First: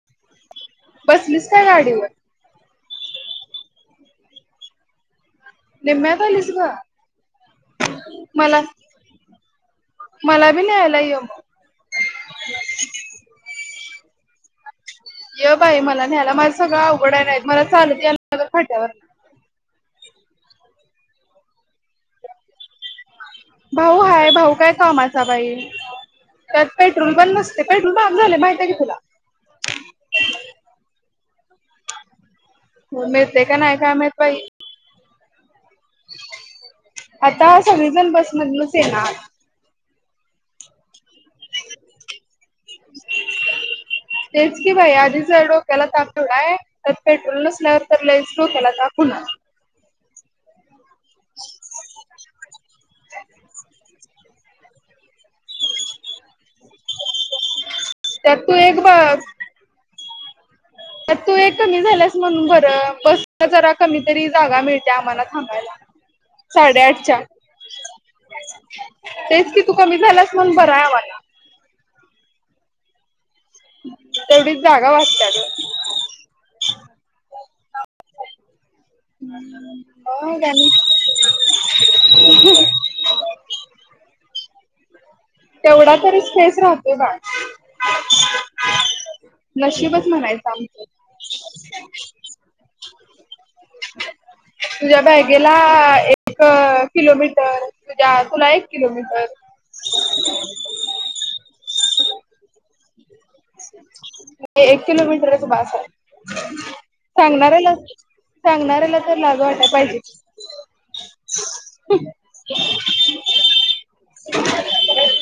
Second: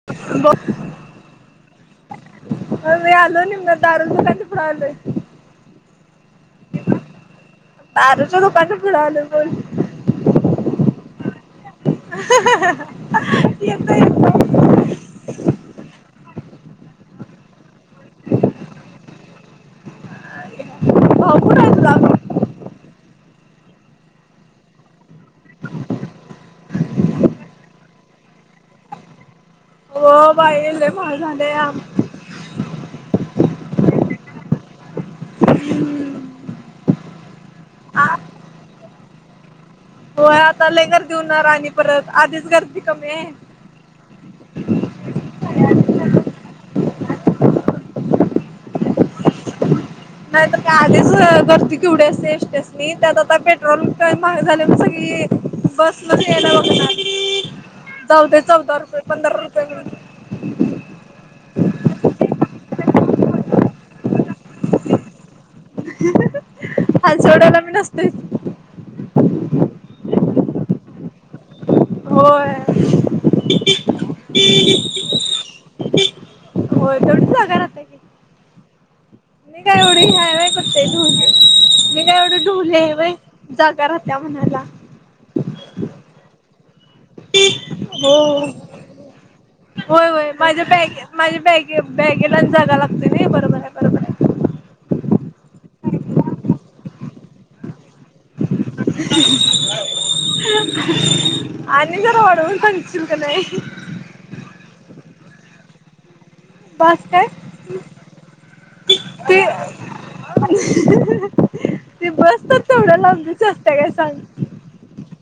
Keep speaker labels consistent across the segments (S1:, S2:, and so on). S1: बो
S2: बसलीस काय गाडीवर.
S1: होय बाई आलोय निम्म्या दारज च्या पुढ आलोय.
S2: निम्म्यात आलीस ग
S1: बारच्या
S2: मला
S1: रोपाच पुढं आलोय म्हणलो.
S2: मला बी न्हायला ये मग.
S1: हा-हा, येतो येतो.
S2: ये बाई मला न्हायला, माझ सगळं आवघड हाय, नाही तर मला चालत यायला लागलं फाट्यावर.
S1: भाऊ कुटाय तुजा
S2: भाऊ हाय भाऊ काय कामाचा बाई. त्यात पेट्रोल पण नसतय, पेट्रोल महाग झालय माहिती आहे काय तुला.
S1: व्हय बाई लय महाग झालया.
S2: मिळतय काय नाही काय माहित बाई. आता
S1: आ
S2: सगळेजण बसमधनच येणार.
S1: होय आता लय गर्दी होणार आणि परत, आधीच गर्दी कमी हाय.
S2: तेच की बाई आधीच तुझ्या डोक्याला ताप थोडा हाय. त्यात पेट्रोल नसल्यावर तर लयच डोक्याला ताप हुणार.
S1: नाही तर काय आधीच गर्दी केवढी असते एसट्यासनी, त्यात आता पेट्रोल महाग झालय म्हणून सगळी बसनच यायला बघणार. जाऊ दे
S2: त्यात तु
S1: चौदा
S2: एक ब
S1: रुपये पंधरा रुपये मिळून.
S2: त्यात तु एक कमी झाल्यास म्हणून बर, बसमध्ये जरा कमीतरी जागा मिळते आम्हाला थांबायला.
S1: [unintelligible] हाल
S2: साडेआठच्या,
S1: सोडायला मी नसतोय.
S2: तेच कि तू कमी झाल्यास म्हणून बर हाय आम्हाला.
S1: होय.
S2: तेवढीच जागा वाचत्या ग.
S1: होय तेवढीच जागा राहत्या की. मी काय एवढी ह्या
S2: हो
S1: वय
S2: झाली.
S1: तु हे हाय होय जागा राहत्या म्हणायला.
S2: तेवढा तरी स्पेस राहतोय बाळ.
S1: हो
S2: नशीबच
S1: होय होय
S2: म्हणायचं
S1: माझ्या
S2: आमचं.
S1: बॅग माझ्या बॅगे बॅगेलाच जागा लागतोय, नई बरोबर आहे बरोबर आहे.
S2: तुझ्या बॅगेला एक किलोमीटर, तुझ्या तुला एक किलोमीटर.
S1: आणि जरा वाढवून सांगशील का नाही.
S2: एक किलोमीटरच बास हाय.
S1: बास काय
S2: सांगणाऱ्याला सांगणाऱ्याला तर लाज वाटायला पाहिजे.
S1: ते बस तर तेवडं लांबीची असत्या काय सांग.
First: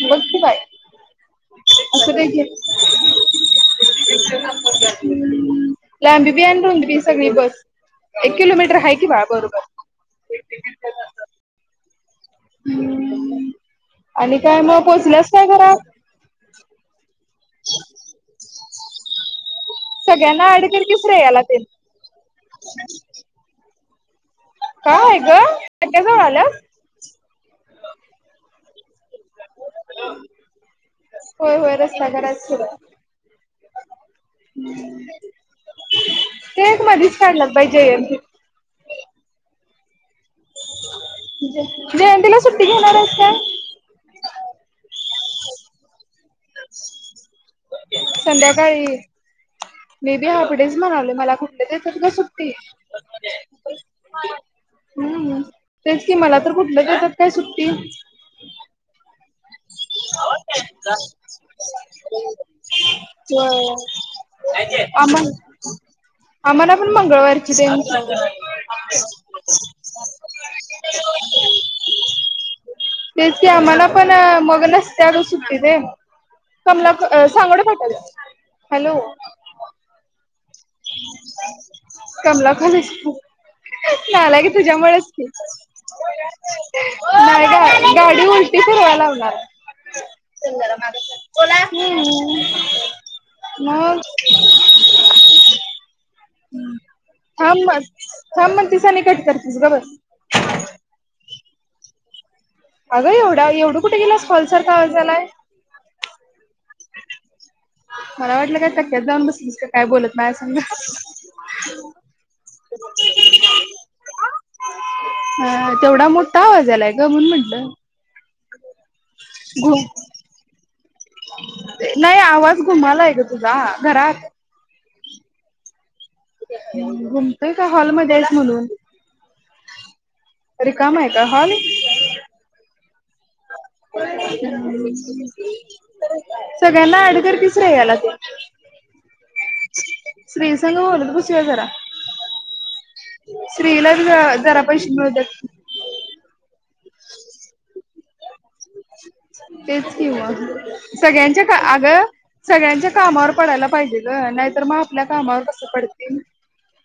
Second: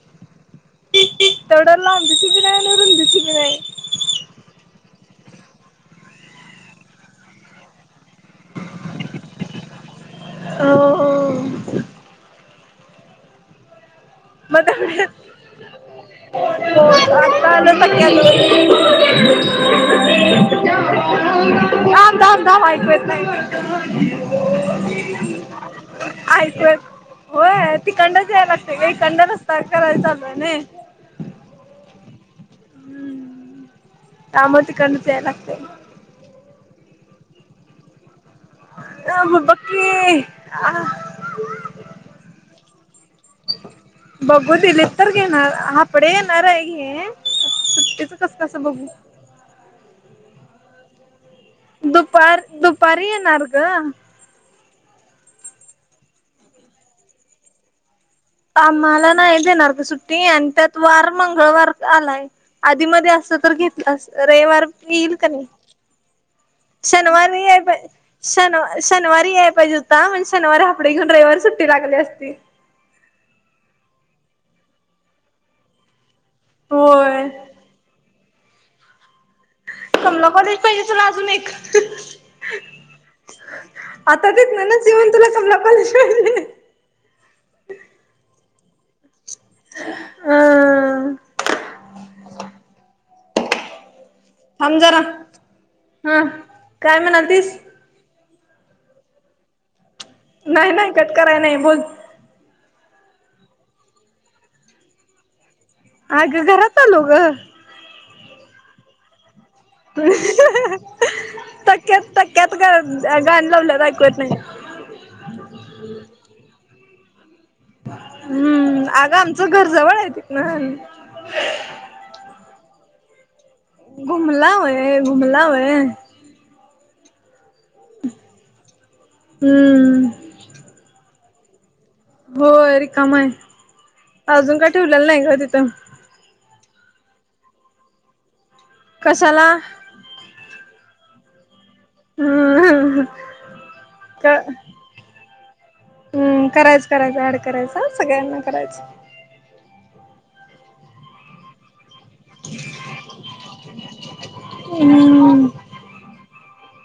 S2: बघ की बाई
S1: तेवढ्या लांबीची बी नाही, आणि रुंदीची बी नाही.
S2: हम्म लांबी बी आण, रुंदी बी सगळी बघ. एक किलोमीटर आहे की बाळ बरोबर.
S1: हं, हो.
S2: हम्म आणि काय मग पोहचल्यास काय घरात.
S1: आत्ता आलोय तक्यात.
S2: सगळ्यांना ऍड कर की श्रेया ला तेन.
S1: [unintelligible] ऐकत,
S2: काय ग आत्या जवळ आल्यास
S1: होय तिकडनंच यायला लागतय ग. तिकडन रस्ता करायला चालू हाय नाही.
S2: होय होय रस्ता करायचं सुरू हाय.
S1: त्यामुळ तिकडनच यायला लागतय.
S2: ते एक मधीच काढल्यात बाई जयंती.
S1: ये ममे बघ की.
S2: जयंतीला सुट्टी घेणार आहेस काय?
S1: बघू दिली तर घेणार हापडे येणार आहे घे सुट्टी
S2: संध्याकाळी मी बी हाफडेच म्हणालोय मला देत्यात कसं काय
S1: दुपार
S2: सुट्टी.
S1: दुपारी येणार ग.
S2: हम्म तेच कि मला तर कुठल्या देतात काय सुट्टी.
S1: आम्हाला नाही देणारग सुट्टी आणि त्यात वार मंगळवारच आलाय. आधी मध्ये असतं तर घेतलं असतं रविवार
S2: होय
S1: येईल की नाही.
S2: [inaudible]
S1: शनिवारी
S2: मंगळवारची
S1: याय
S2: तेन
S1: पायजे. शनव शनिवारी याय पाहिजे होता, मग शनिवारी हापडे घेऊन रविवारी सुट्टी टाकली असती.
S2: तेच की आम्हाला पण मग नसतिया ग सुट्टी तेन. कमला
S1: होय.
S2: सांगोडे फाट्याला, हॅलो.
S1: कमला कॉलेज पाहिजे तूला अजून एक.
S2: कमला कॉलेज
S1: आता
S2: नालायक
S1: तिथन नच
S2: तुझ्यामुळेच
S1: येऊन
S2: की
S1: तुला कमला कॉलेज पाहिजे.
S2: नाही का गाडी उलटी फिरवाय लावनार.
S1: अ
S2: चल जरा माग सर, बोला. मग.
S1: थांब जरा. हा काय म्हणालतीस?
S2: थांब मग थांब म्हणतिस आणि कट करतीस गप बस.
S1: नाही नाही कट कराय नाही बोल.
S2: अगं एवढा एवढं कुठे गेलास कॉलसारखा आवाज यालाय.
S1: अगं घरात आलो ग.
S2: मला वाटलं काय तक्यात जाऊन बसलीस का काय बोलत माझ्या संग
S1: तक्यात तक्यात ग गाणी लावल्यात ऐकू येत नाही.
S2: अ तेवढा मोठा आवाज यालाय ग म्हणून म्हंटलं.
S1: हम्म आगं आमचं घर
S2: घु
S1: जवळ आहे तिथन.
S2: नाही आवाज घुमालाय ग तुझा. घरात
S1: घुमला वय घुमला वय.
S2: घुमतोय का हॉलमध्ये आहेस म्हणून,
S1: हम्म.
S2: रिकामा आहे. का हॉल.
S1: होय रिकाम हाय, अजून काय ठेवलेल नाही ग तिथं.
S2: सगळ्यांना ॲड कर की श्रेयाला तेन.
S1: कशाला.
S2: श्री संग बोलत बसूया जरा.
S1: हम्म
S2: श्रीरंग ला जरा पैशे मिळूद्यात.
S1: हम्म करायचं करायचं ॲड करायचं सगळ्यांना करायचं.
S2: तेच कि मग सगळ्यांच्या का आग सगळ्यांच्या कामावर पडायला पाहिजे ग नाहीतर मग आपल्या कामावर
S1: हम्म
S2: कसं पडतील.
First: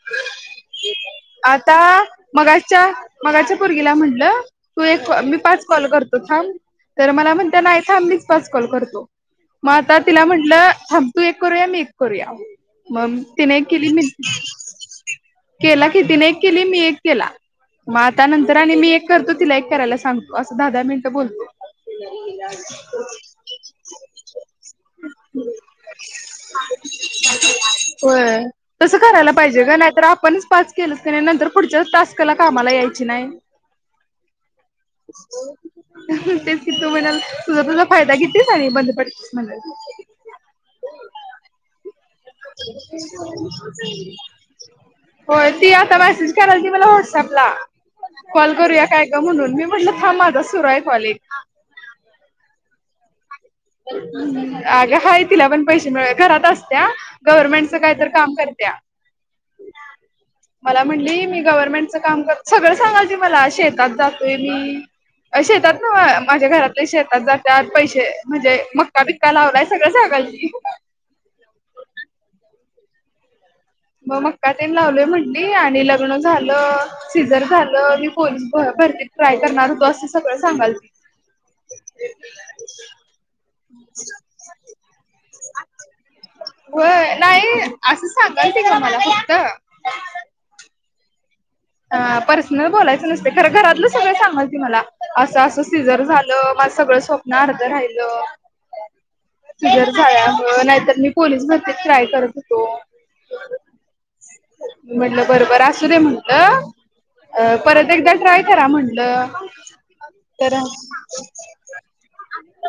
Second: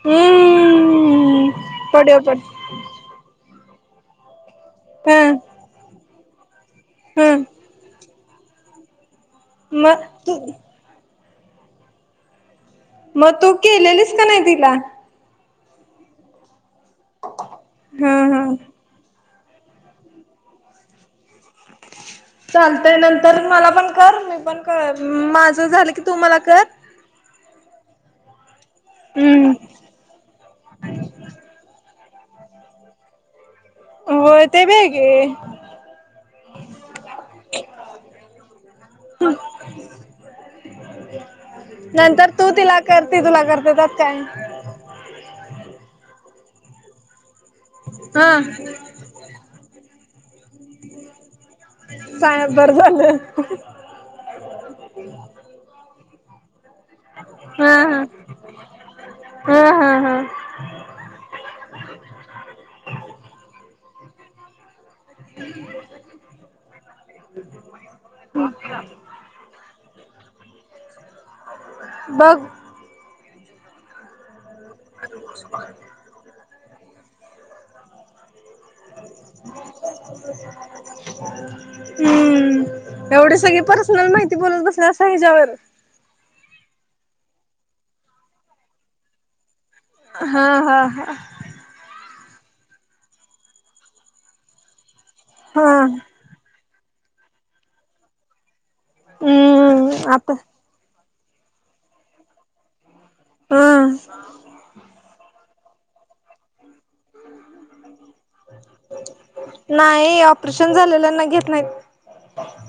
S1: हम्म
S2: आता
S1: पड पड
S2: मगाशी च्या मगाच्या पोरगीला म्हटलं तू एक
S1: हा
S2: मी पाच कॉल करतो थांब. तर मला
S1: हा
S2: म्हणतिया नाही थांब मीच पाच कॉल करतो मग आता तिला म्हटलं थांब तू एक करूया मी एक करूया मग तीन
S1: तू
S2: एक केली मी
S1: केलेलीस का नाही तिला
S2: केला कि तीने एक केली मी एक केला मग
S1: हा
S2: आता
S1: हा
S2: नंतर आणि मी एक करतो तिला एक करायला सांगतो असं एक दहा, दहा मिनिटं बोलतो.
S1: चालतय नंतर मला पण कर मी पण कर माझं झालं की तू मला कर
S2: होय तस करायला
S1: हम्म
S2: पाहिजे ग नाहीतर आपण पाच केलं का नाही नंतर पुढच्या टास्काला कामाला यायची नाही.
S1: होय ते पण आहे की
S2: तेच कि तू म्हणल तुझा तुझा फायदा घेतीच आहे आणि बंद पडतीस म्हणल
S1: नंतर तू तिला करते तुला करते त्यात काय?
S2: होय ती आता मेसेज करालती मला व्हॉटसअपला
S1: हा
S2: कॉल करूया काय म्हणून मी म्हटलं हा माझा सुरु आहे कॉल एक
S1: बाई बर झालं
S2: अग हाय तिला पण पैसे मिळवायला घरात अस
S1: हा
S2: गव्हर्मेंट
S1: हा
S2: कायतर काम करतील.
S1: हा हा हा.
S2: मला म्हणली मी गव्हर्नमेंटचं काम कर सगळं सांगालती मला शेतात जातोय मी शेतात नव्ह माझ्या घरातले शेतात जात्यात पैसे म्हणजे मक्का बिक्का लावलाय सगळं सांगालती.
S1: बघ
S2: मग मक्का तेन लावलोय म्हणली आणि लग्न झालं, सिजर झालं मी पोलीस भरतीत ट्राय करणार होतो असं सगळं सांगालती
S1: हं एवढी सगळी पर्सनल माहिती बोलत बसलासा अस ह्याच्यावर
S2: हो नाही असं सांगालती ग मला फक्त
S1: हा हा हा
S2: पर्सनल बोलायचं नसते खरं घरातलं सगळं सांगालती मला असं असं
S1: हा
S2: सिजर झालं माझ सगळ स्वप्न अर्ध राहिलं सिझर
S1: हम्म आता
S2: झाल्यामुळ नाही तर मी भरतीत ट्राय करत होतो.
S1: हम्म
S2: मी म्हटलं बर बर असू देे म्हण म्हटलं परत एकदा ट्राय करा म्हटलं
S1: नाही
S2: तर
S1: ऑपरेशन झालेल्याना घेत नाही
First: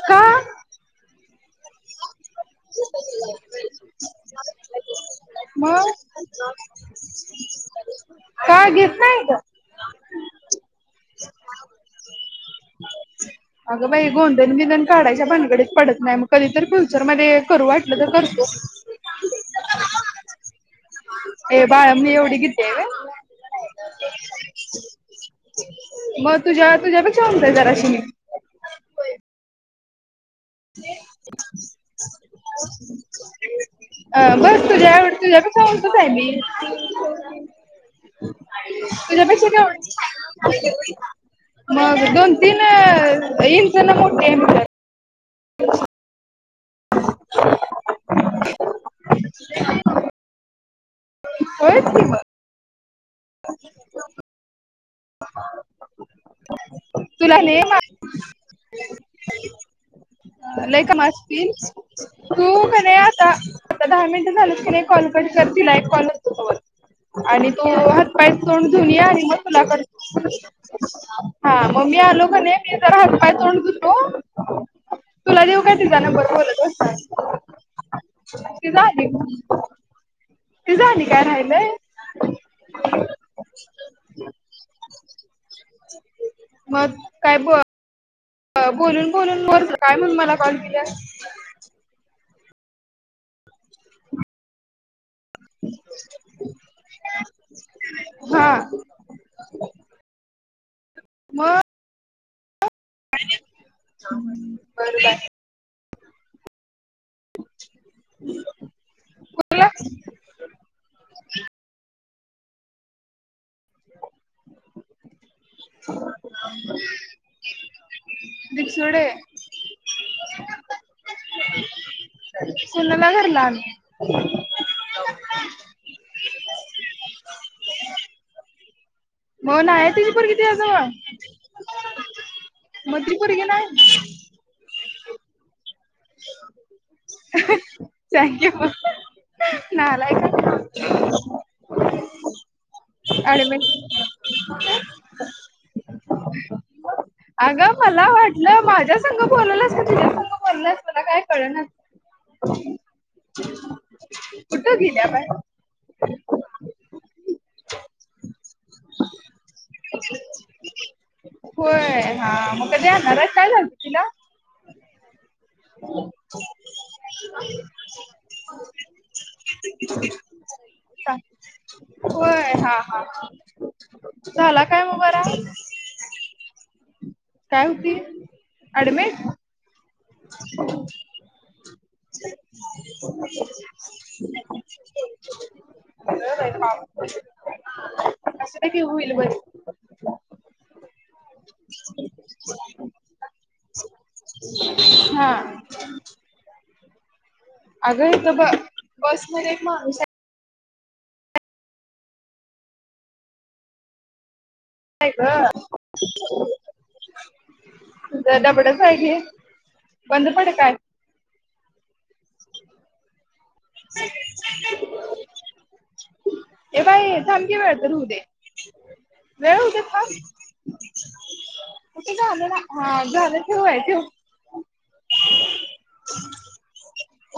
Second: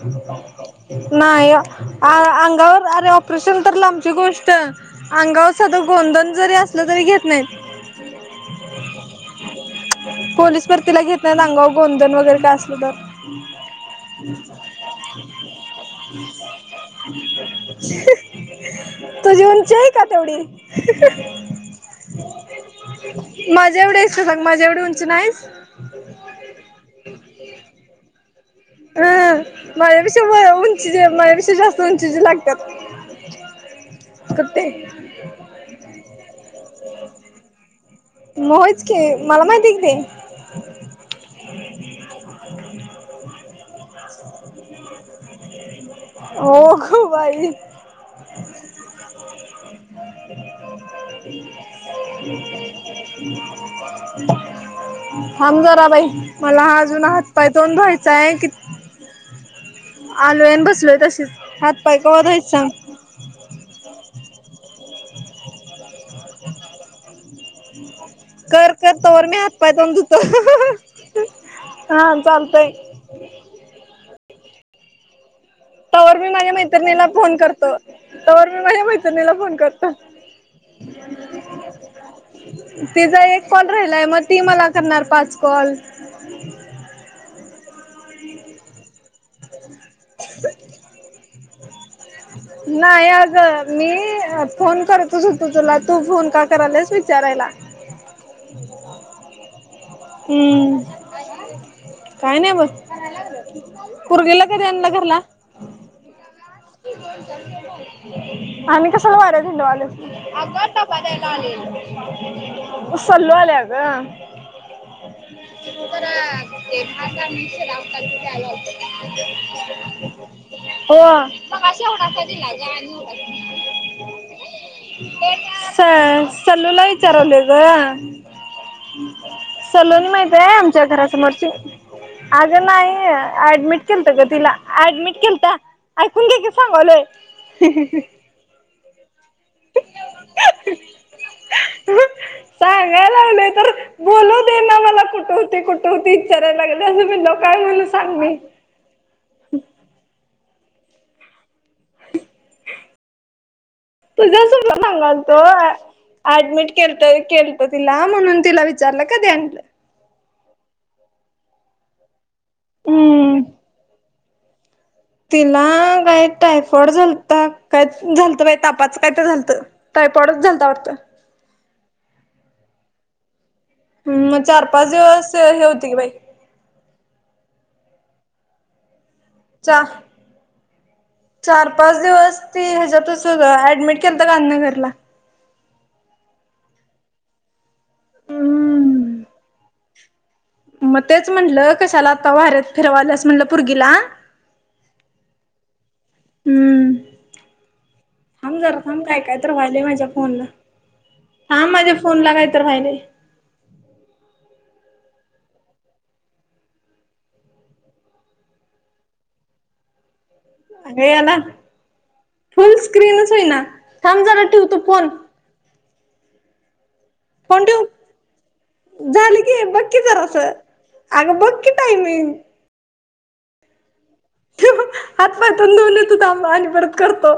S2: का
S1: नाही अंगावर अरे ऑपरेशन तर लांबची गोष्ट अंगावर साधं
S2: मग
S1: गोंधन जरी असलं तरी घेत नाहीत.
S2: काय घेत नाही येत
S1: पोलीस भरतीला घेत नाही आंगावर गोंधन वगैरे काय असलं तर
S2: अगं बाई गोंधन विंदन काढायच्या भानगडीत पडत नाही मग कधी तर फ्युचर मध्ये करू वाटलं तर करतो
S1: तुझी उंची आहे का तेवढी
S2: ए बाळा मी एवढी गीती आहे व्हय
S1: माझा एवढी आहेस का सांग माझा एवढी उंची नाही का
S2: मग तूझ्या तूझ्यापेक्षा उंच आहे जराशी मी
S1: ह माझ्यापेक्ष्या उंची जे माझ्यापेक्ष्या जास्त उंचीचेे लागतात.
S2: अ
S1: कुत्ते
S2: बस तुझ्या आ तुझ्यापेक्षा उंचच आहे मी
S1: [inaudible] मग होयच की मला
S2: तुझ्यापेक्षा
S1: माहिती कि ते
S2: [inaudible] मग दोन, तीन इंच न मोठी आहे मग मी
S1: अगं बाई
S2: [inaudible]
S1: ह [inaudible] [unintelligible]
S2: होयच की मग
S1: [inaudible] थांब जरां बाई मलां हां अजूंन हातपांय तोंड धुवायंचाय कि आलोय आणि
S2: लंय
S1: बसलोय
S2: कामं
S1: तशीच
S2: असतील
S1: हातपाय कवा धुवायचे
S2: तूं
S1: सांग
S2: कणांय आंता आंता दहा मिनिटं झालेत की नाहीं कॉल करूं शकतील आणि कॉलअसतो कां बघं आणि तोओ वाईचं तोंड
S1: कर
S2: धूंन
S1: कर
S2: यां आणि
S1: तवर मी
S2: मगं
S1: हातपाय तोंड धुतो
S2: मुलांकडेचं हां मंग मी
S1: हा
S2: आलो कां नाहीं
S1: चालतय
S2: मी जरां हात पांय तोंड धुतो तुलां देऊं कायं
S1: तोवर मी माझ्या मैत्रिणीलां फोन करतो हॅहॅ तोवर मी माझ्या मैत्रिणीलां फोन करतो.
S2: ईतं आणि कायं राहायलंय?.
S1: तिज्चां एक कॉल राहिलाय मगं ती मलां करणारं पांच कॉल.
S2: मंग? कायं बुआं अं बोलूंन बोलूंन बरंग कायं म्हणूंन मलां कॉल केलांस?.
S1: नाहीं अगं मीई फोन करं तुझुंच उचललांय तूं फोन कां करायलांस विचारांयला?.
S2: हां
S1: हं
S2: मग
S1: कायं नाहीं बंग पूर्वीला कधीं
S2: बर
S1: अणलं
S2: बाय
S1: घरंला?. आमी कश्यांला वाड्यांत हिंडूं
S2: कोणला
S1: आलोत आगतं डब्बां द्यायला आले सल्लो आल्यां गं.
S2: [unintelligible]
S1: ते जरां भांता शेते लावतां तिथे आलो
S2: दिपसुडे
S1: होतो. होआ बगां एवढांसा दिलांय.
S2: सुनाला घरला आम्ही
S1: त्ये कां असंअचं सल्लूंला विचारांलेएलं
S2: मग नाही
S1: सलूंन
S2: तिची पोरगी
S1: माहितंय आमच्यां
S2: तुझ्याजवळ
S1: घरांत मोरची अगं नाहीं,
S2: मग ती पोरगी
S1: ऍडमिट
S2: नाही
S1: केलतं गं तिलां ऍडमिट केलंता. हुंदे कीं सांगायलोय
S2: अहॅहॅ थँक्यू मगं अहंअह नालांयक
S1: हंऍ हअ ह्ह्हअं सांगाय लागले तरं,
S2: ऍडमिट
S1: बोलूं दे नां मलां कुटं होती कुटं होती करांय लागलं नी मिन्नो कायं म्हंनू सांग मी
S2: अगं बोललांच कां तुंज संग बोललं असतं नां कायं कळंनाच
S1: तुझ्यां सुइलं
S2: गेल्या
S1: सांगाल
S2: बाय
S1: तो ऍ ऍडमिट केल्तं रे केल्तं म्हणूंन तिलां विचारलं कधीं आणलं.
S2: होयं हां मंग कधीं आनणारैत मगं
S1: हम्म
S2: कायं झाल्तं तिलां?.
S1: तिल्लां नांय टायफॉयड झालंता तां कायं झालतं बाई तापाचं कायं तरं झालतं टायपॉडच झालतां वाटतं.
S2: व्होयं हां हां हां झालां कायं मो बरां अं
S1: होतीक बाई
S2: कायं होती? ऍडमेट?
S1: चां
S2: हम्मं
S1: चार पांच दिवसं तेए ह्यांच्यातचं ऍडमिट केल्तं गांधीनरला.
S2: स्वयंपाक नाई ती होईल बरी.
S1: मं तेचं म्हटलं कशांला आंत्ता वाऱ्यांत फिरवायलंस म्हटलं पोर्गीला
S2: [unintelligible] च्च हां
S1: हम्म,
S2: इथं ब
S1: थांम जरा थांब काय कायतर
S2: बसमध्ये एक
S1: व्हायलंय
S2: माणूस
S1: माझ्या फोनला. थांब माझ्या फोनला कायतर व्हायलंय.
S2: आईगं गडबडच हाय कि बंद पड काय
S1: अगं हेना, फुल स्क्रीनच होईना. थांब जरा ठीव तु फोन.
S2: ए बाई थांबकी,
S1: फोन
S2: वेळ
S1: ठेव
S2: तर हूं दे.
S1: झालं
S2: वेळ
S1: की
S2: हूं दे
S1: बघ की
S2: थांब,
S1: जरासं अगं बघ की
S2: कुठे
S1: टायमिंग
S2: जायलं. हा झालं, ठीव व्हय? ठेऊ
S1: ठीव हात, पाय, तोंड धुन येतो, थांब आणि परत करतो.